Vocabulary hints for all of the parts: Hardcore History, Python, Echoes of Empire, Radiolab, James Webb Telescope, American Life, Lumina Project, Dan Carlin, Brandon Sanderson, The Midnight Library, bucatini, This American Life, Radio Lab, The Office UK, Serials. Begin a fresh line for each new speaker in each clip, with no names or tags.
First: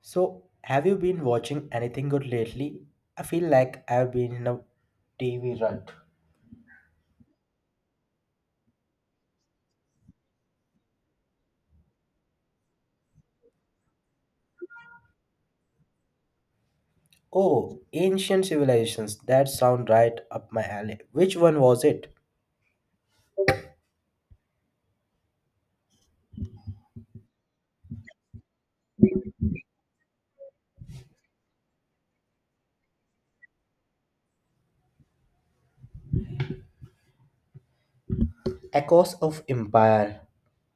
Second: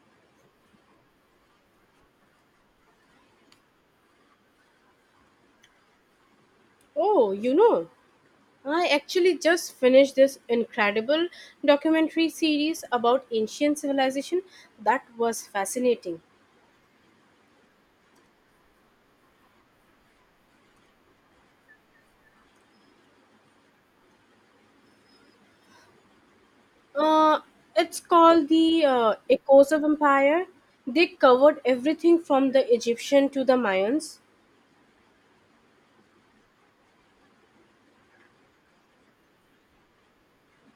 So, have you been watching anything good lately? I feel like I've been in a TV rut.
Oh, you know, I actually just finished this incredible documentary series about ancient civilization that was fascinating.
Oh, Ancient Civilizations. That sound right up my alley. Which one was it?
Uh, it's called the Echoes of Empire. They covered everything from the Egyptian to the Mayans.
Echoes of Empire.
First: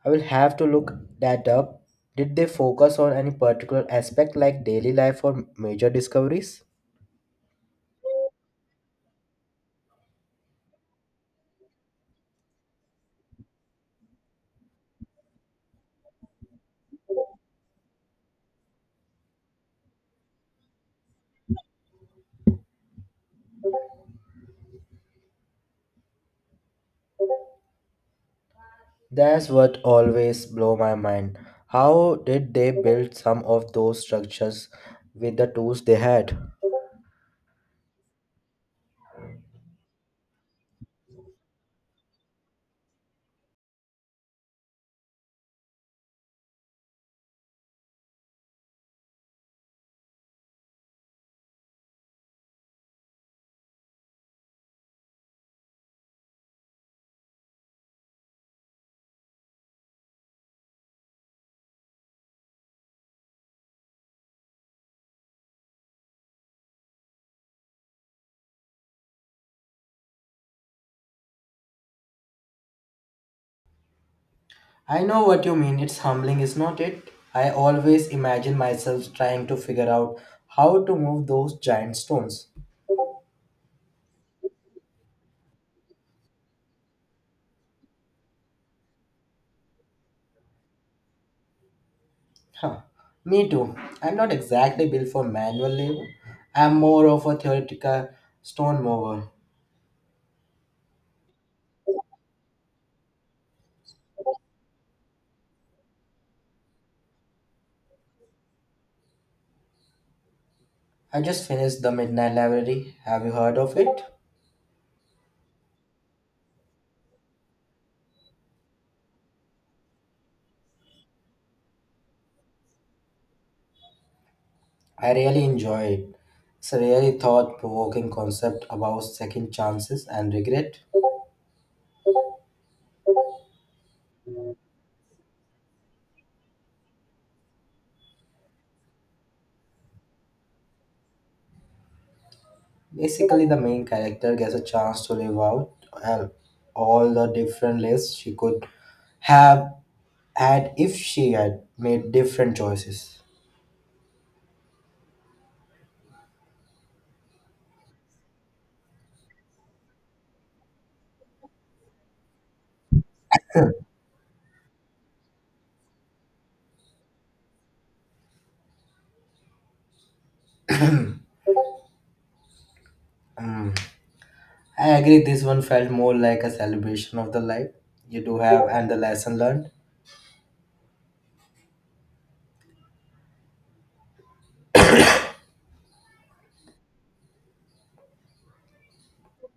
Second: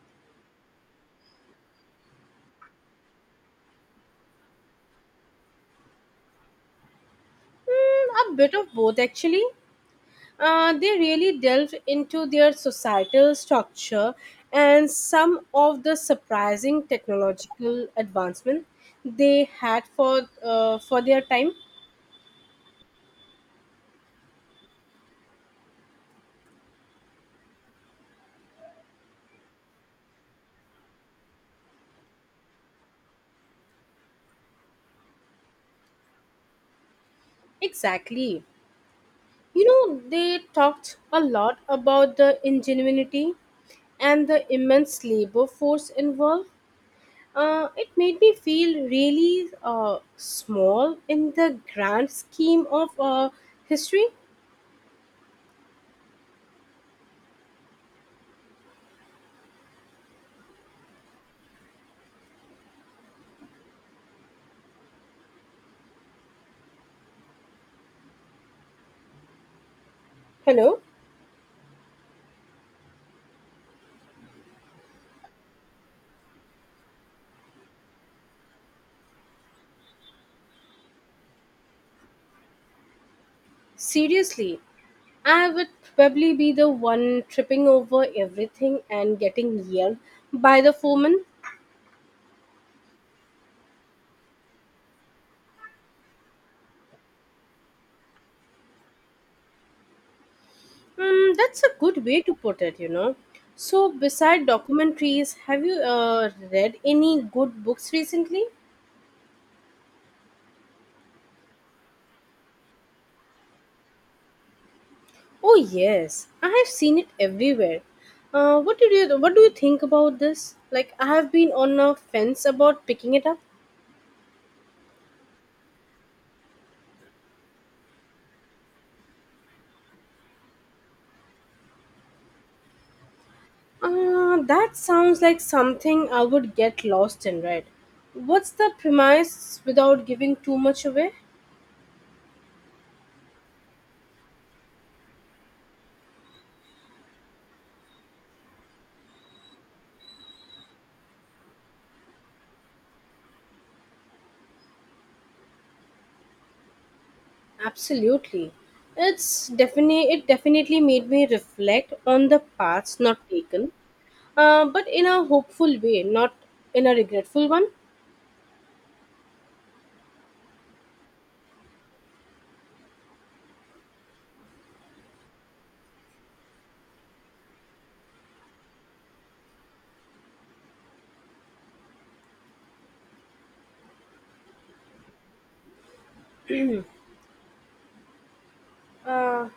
I will have to look that up. Did they focus on any particular aspect like daily life or major discoveries?
Mm, a bit of both, actually. They really delved into their societal structure and some of the surprising technological advancement they had for their time.
That's what always blow my mind. How did they build some of those structures with the tools they had?
Exactly. You know, they talked a lot about the ingenuity and the immense labor force involved. It made me feel really small in the grand scheme of history. Hello?
I know what you mean. It's humbling, is not it? I always imagine myself trying to figure out how to move those giant stones.
Seriously, I would probably be the one tripping over everything and getting yelled by the foreman.
Huh. Me too. I'm not exactly built for manual labor. I'm more of a theoretical stone mover.
Mm, that's a good way to put it, you know. So, beside documentaries, have you read any good books recently?
I just finished The Midnight Library. Have you heard of it?
Oh yes, I have seen it everywhere. What do you think about this? Like, I have been on a fence about picking it up.
I really enjoy it. It's a really thought provoking concept about second chances and regret.
Uh, That sounds like something I would get lost in, right? What's the premise without giving too much away?
Basically, the main character gets a chance to live out uh, all the different lives she could have had if she had made different choices.
Absolutely. It definitely made me reflect on the paths not taken, but in a hopeful way, not in a regretful one.
Mm, I agree, this one felt more like a celebration of the life you do have and the lesson learned.
Uh,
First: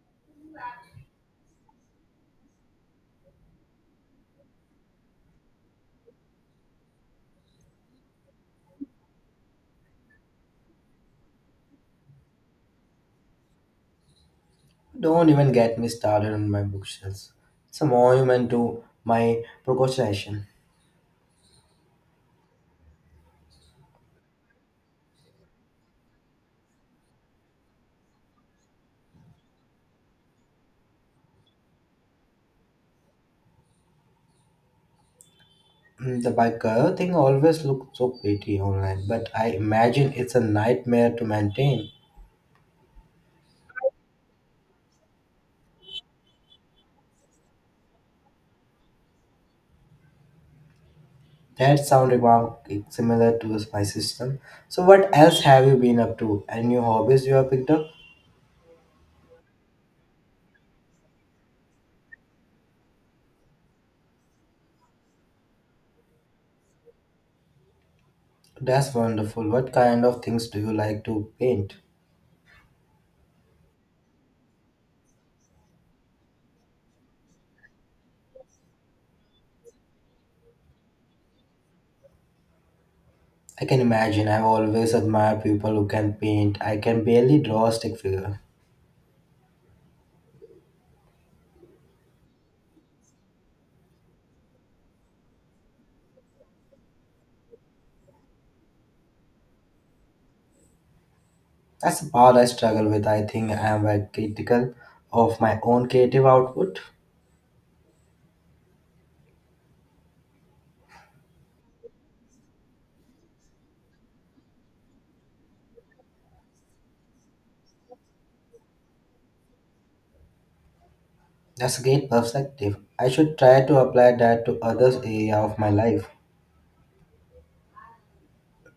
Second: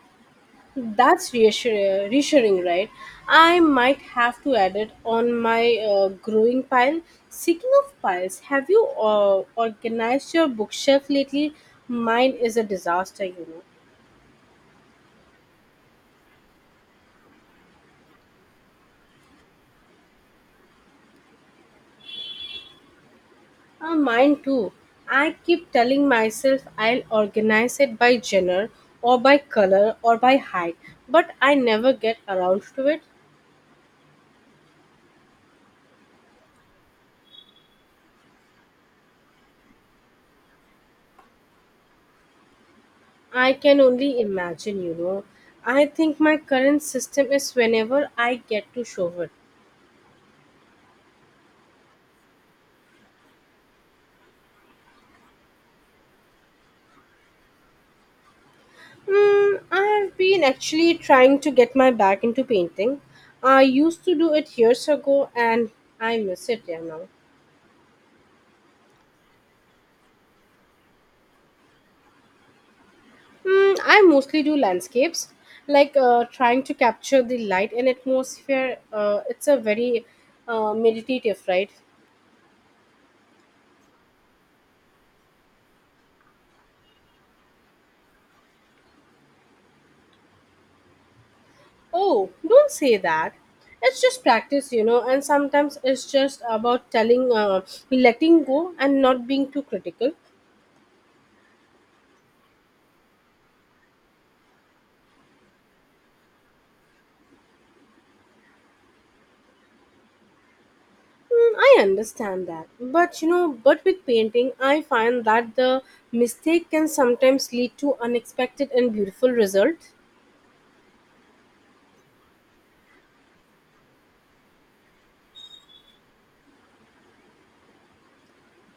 that's reassuring, right? I might have to add it on my growing pile. Speaking of piles, have you organized your bookshelf lately? Mine is a disaster, you know.
Don't even get me started on my bookshelves. It's a monument to my procrastination.
Ah, mine too. I keep telling myself I'll organize it by gender or by color or by height, but I never get around to it.
Mm, the biker thing always looks so pretty online, but I imagine it's a nightmare to maintain.
I can only imagine, you know. I think my current system is whenever I get to show it.
That sound remark is similar to my system. So what else have you been up to? Any new hobbies you have picked up?
Mm, I have been actually trying to get my back into painting. I used to do it years ago and I miss it, yeah, now.
That's wonderful. What kind of things do you like to paint?
Mm, I mostly do landscapes, like trying to capture the light and atmosphere. It's a very meditative, right?
I can imagine. I've always admired people who can paint. I can barely draw a stick figure.
Oh, don't say that. It's just practice, you know, and sometimes it's just about letting go and not being too critical.
That's the part I struggle with. I think I am very critical of my own creative output.
Mm, I understand that. But, you know, but with painting, I find that the mistake can sometimes lead to unexpected and beautiful results.
That's a great perspective. I should try to apply that to other area of my life.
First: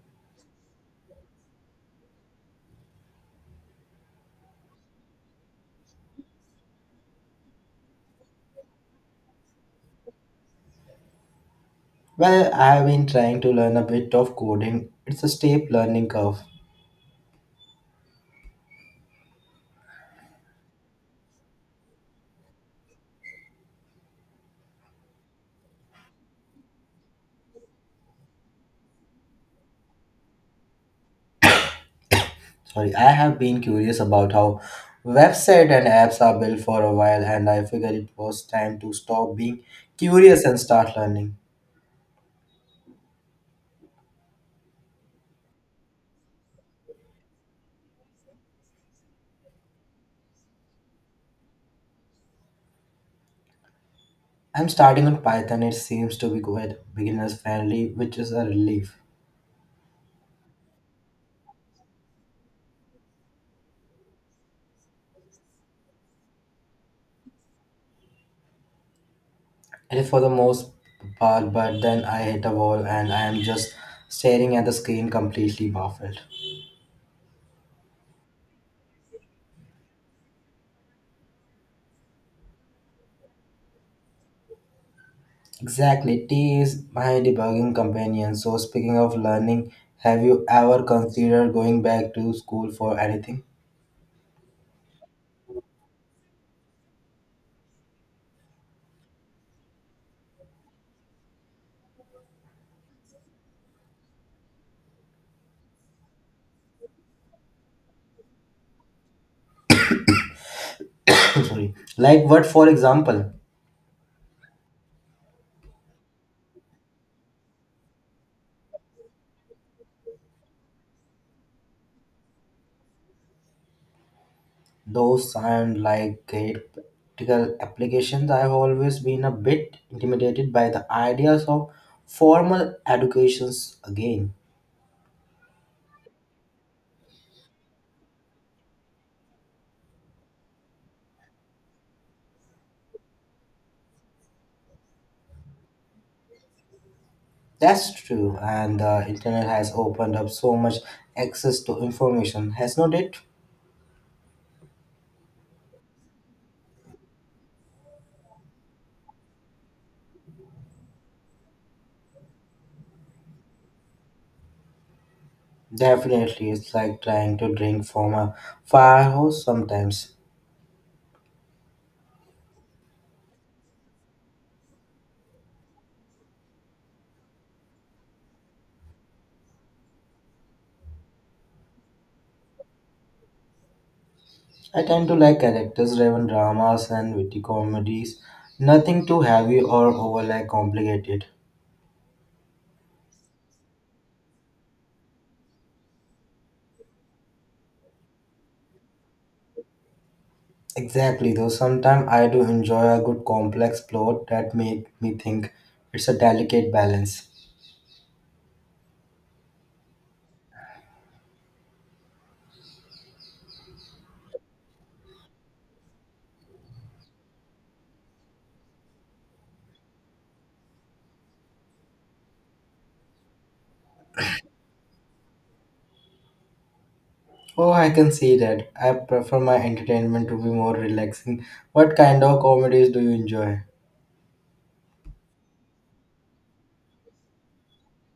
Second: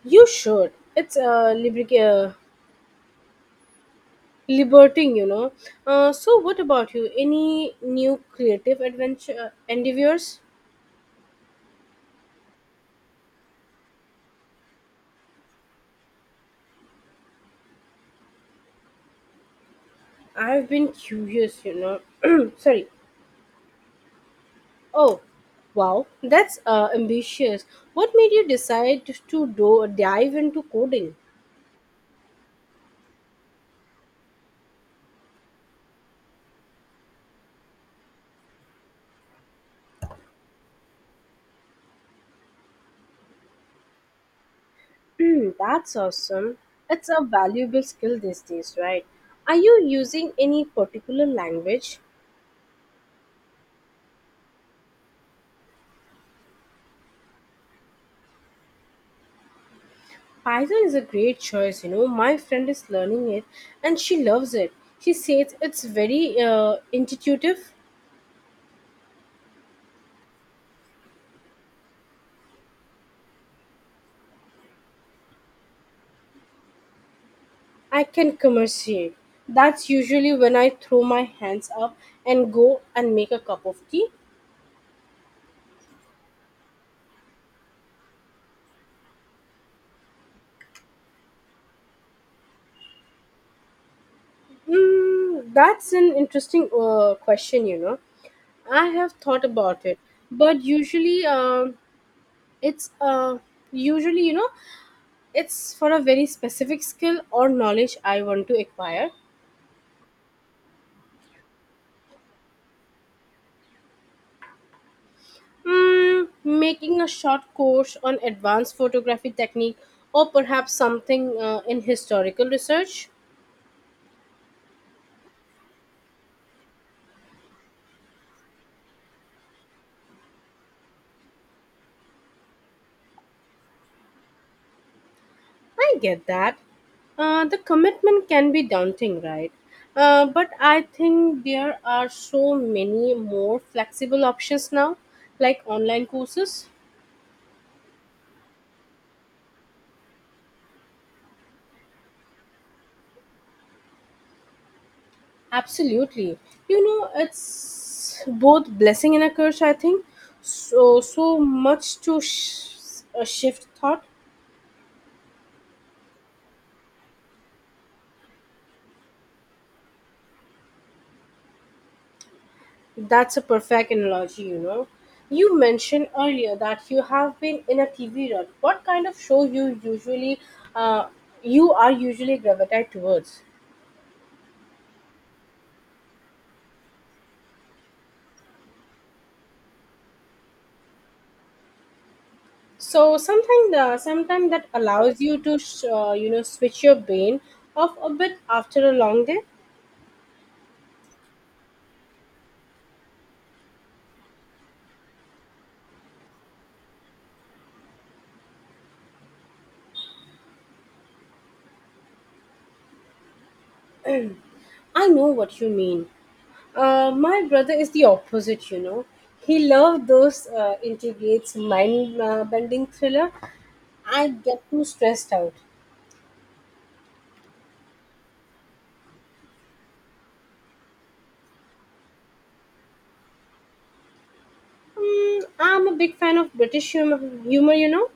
You should. It's lubricating. Liberating, you know. So what about you? Any new creative adventure, endeavors?
Well, I have been trying to learn a bit of coding. It's a steep learning curve.
I've been curious, you know. Sorry. Oh, wow, that's ambitious. What made you decide to do dive into coding?
Sorry, I have been curious about how website and apps are built for a while, and I figured it was time to stop being curious and start learning.
Hmm, that's awesome. It's a valuable skill these days, right? Are you using any particular language?
I'm starting on Python. It seems to be quite beginners friendly, which is a relief.
Python is a great choice, you know. My friend is learning it and she loves it. She says it's very intuitive.
And for the most part, but then I hit a wall and I am just staring at the screen completely baffled.
I can commerciate. That's usually when I throw my hands up and go and make a cup of tea.
Exactly. T is my debugging companion. So speaking of learning, have you ever considered going back to school for anything?
Mm, that's an interesting question, you know. I have thought about it, but usually it's usually, you know, it's for a very specific skill or knowledge I want to acquire.
Sorry. Like what, for example,
Mm, making a short course on advanced photography technique or perhaps something in historical research.
those and like great practical applications. I have always been a bit intimidated by the ideas of formal educations again.
I get that. The commitment can be daunting, right? But I think there are so many more flexible options now, like online courses.
That's true, and the internet has opened up so much access to information, has not it?
Absolutely. You know, it's both blessing and a curse, I think. So much to shift thought.
Definitely, it's like trying to drink from a fire hose sometimes.
That's a perfect analogy, you know. You mentioned earlier that you have been in a TV rut. What kind of show you usually, uh, you are usually gravitate towards?
I tend to like characters driven dramas and witty comedies, nothing too heavy or over like complicated.
So something, sometimes that allows you to, you know, switch your brain off a bit after a long day.
Exactly, though sometimes I do enjoy a good complex plot that made me think it's a delicate balance.
I know what you mean. My brother is the opposite, you know. He loved those integrates mind-bending thriller. I get too stressed out.
Oh, I can see that. I prefer my entertainment to be more relaxing. What kind of comedies do you enjoy?
Mm, I'm a big fan of British humor, humor, you know.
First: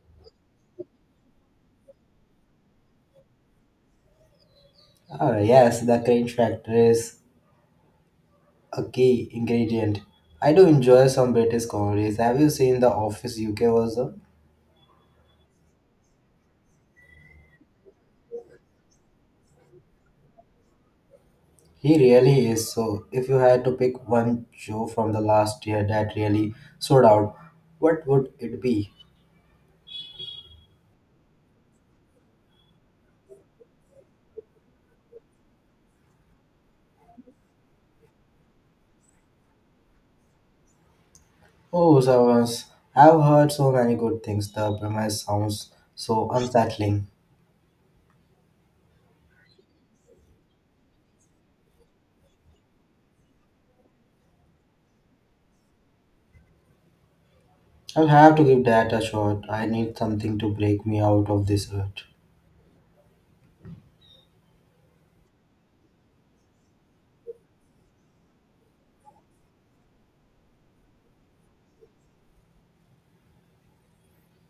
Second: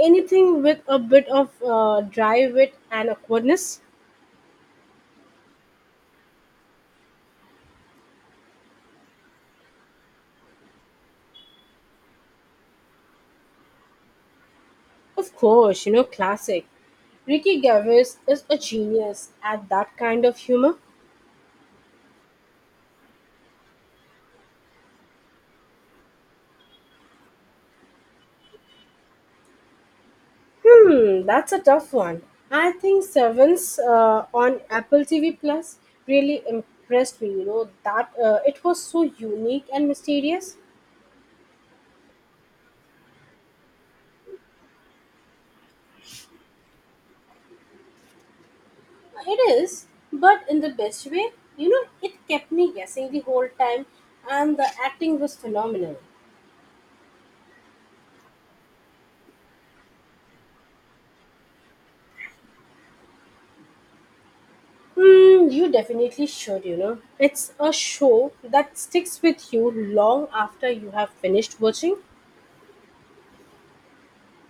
Anything with a bit of dry wit and awkwardness.
Ah, yes, the cringe factor is a key ingredient. I do enjoy some British comedies. Have you seen The Office UK version?
Of course, you know, classic. Ricky Gervais is a genius at that kind of humor.
He really is so. If you had to pick one show from the last year that really stood out, what would it be?
Hmm, that's a tough one. I think Servants on Apple TV Plus really impressed me, you know, that it was so unique and mysterious.
Oh, servers. I've heard so many good things. The premise sounds so unsettling.
It is, but in the best way. You know, it kept me guessing the whole time, and the acting was phenomenal.
I'll have to give that a shot. I need something to break me out of this rut.
Hmm, you definitely should, you know. It's a show that sticks with you long after you have finished watching.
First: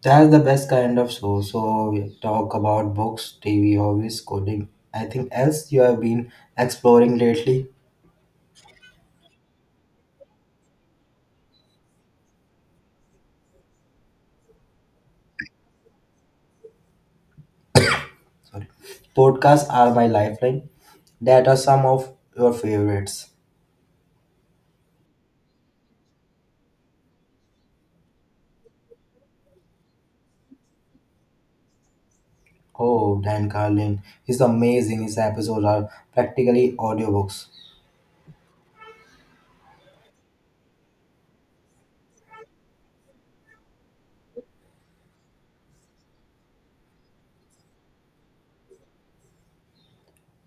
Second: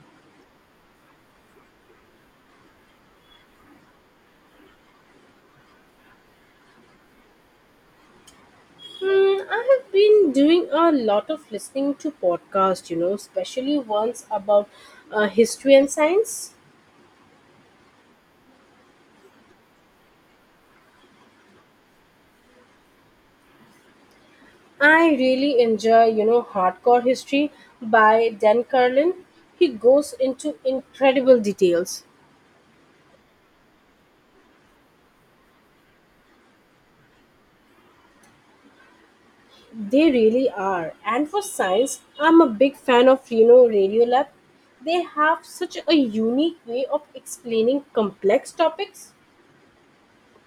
That's the best kind of show. So we talk about books, TV, hobbies, coding. I think else you have been exploring lately.
Hmm, I have been doing a lot of listening to podcasts, you know, especially ones about history and science.
Podcasts are my lifeline. That are some of your favorites.
I really enjoy, you know, Hardcore History by Dan Carlin. He goes into incredible details.
Oh, Dan Carlin. He's amazing. His episodes are practically audiobooks.
They really are. And for science, I'm a big fan of, you know, Radiolab. They have such a unique way of explaining complex topics.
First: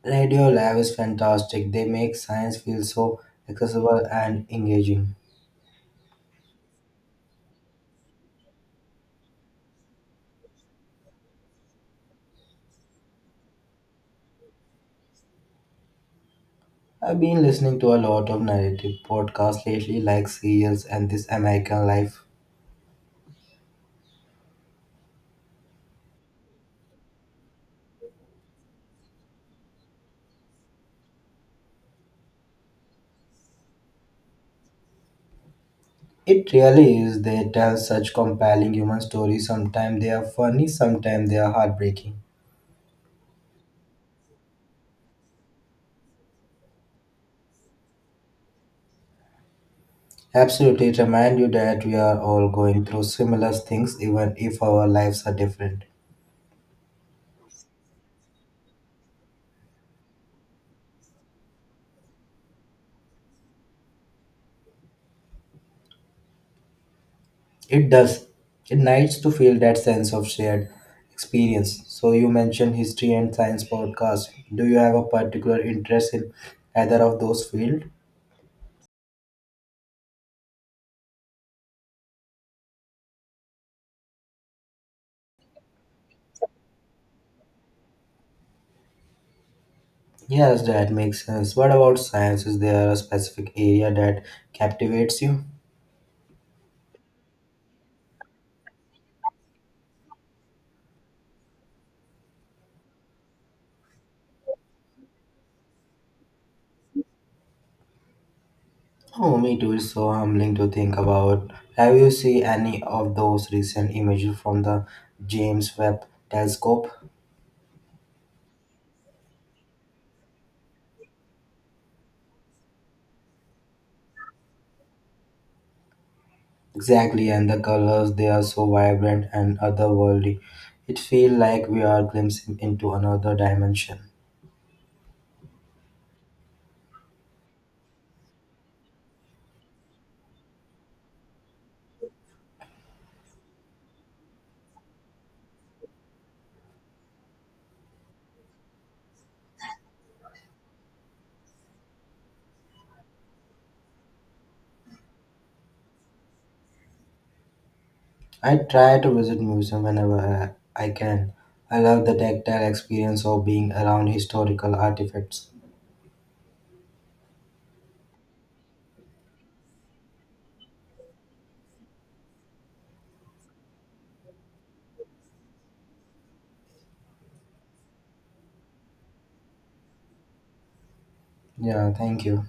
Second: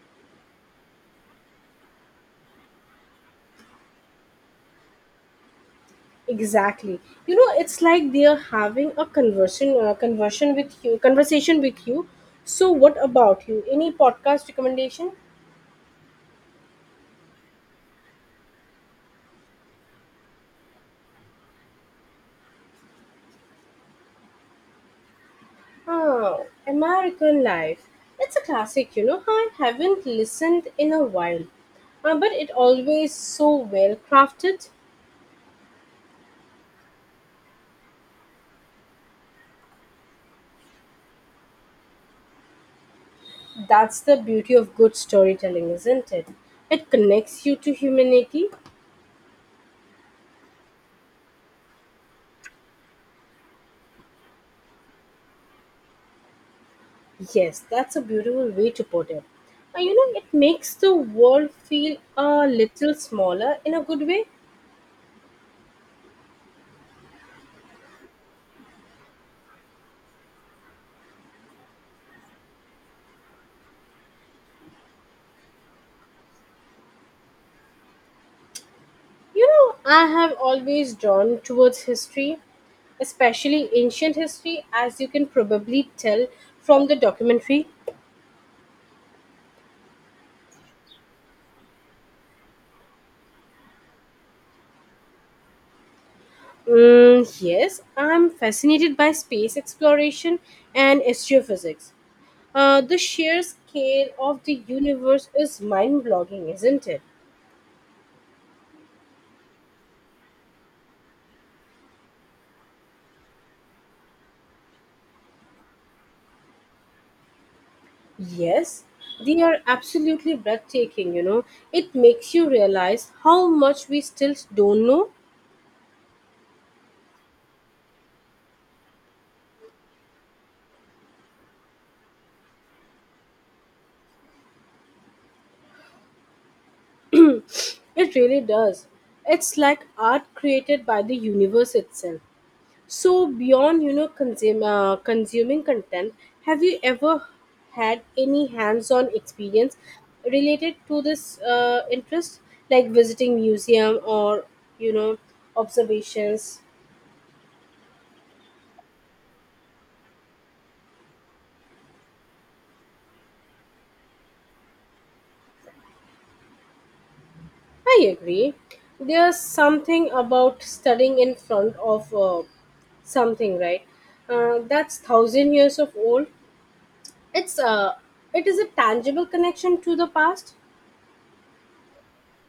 Radio Lab is fantastic. They make science feel so accessible and engaging.
Exactly. You know, it's like they are having a conversation with you. So, what about you? Any podcast recommendation?
I've been listening to a lot of narrative podcasts lately, like Serials and This American Life.
Oh, American Life. It's a classic, you know. I haven't listened in a while, but it always so well crafted.
It really is. They tell such compelling human stories. Sometimes they are funny, sometimes they are heartbreaking.
That's the beauty of good storytelling, isn't it? It connects you to humanity.
Absolutely, it reminds you that we are all going through similar things, even if our lives are different.
Yes, that's a beautiful way to put it. And you know, it makes the world feel a little smaller in a good way.
It does. It nice to feel that sense of shared experience. So you mentioned history and science podcast. Do you have a particular interest in either of those fields?
You know, I have always drawn towards history, especially ancient history, as you can probably tell from the documentary.
Yes, that makes sense. What about science? Is there a specific area that captivates you?
Mm, yes, I'm fascinated by space exploration and astrophysics. The sheer scale of the universe is mind blogging, isn't it?
Oh, me too. It's so humbling to think about. Have you seen any of those recent images from the James Webb Telescope?
Yes, they are absolutely breathtaking, you know. It makes you realize how much we still don't know.
Exactly, and the colors they are so vibrant and otherworldly. It feels like we are glimpsing into another dimension.
It really does. It's like art created by the universe itself. So beyond, you know, consuming content, have you ever had any hands-on experience related to this interest, like visiting museum or, you know, observations?
I try to visit museum whenever I can. I love the tactile experience of being around historical artifacts.
I agree. There's something about studying in front of something, right? That's thousand years of old. It's uh, it is a tangible connection to the past.
Yeah, thank you.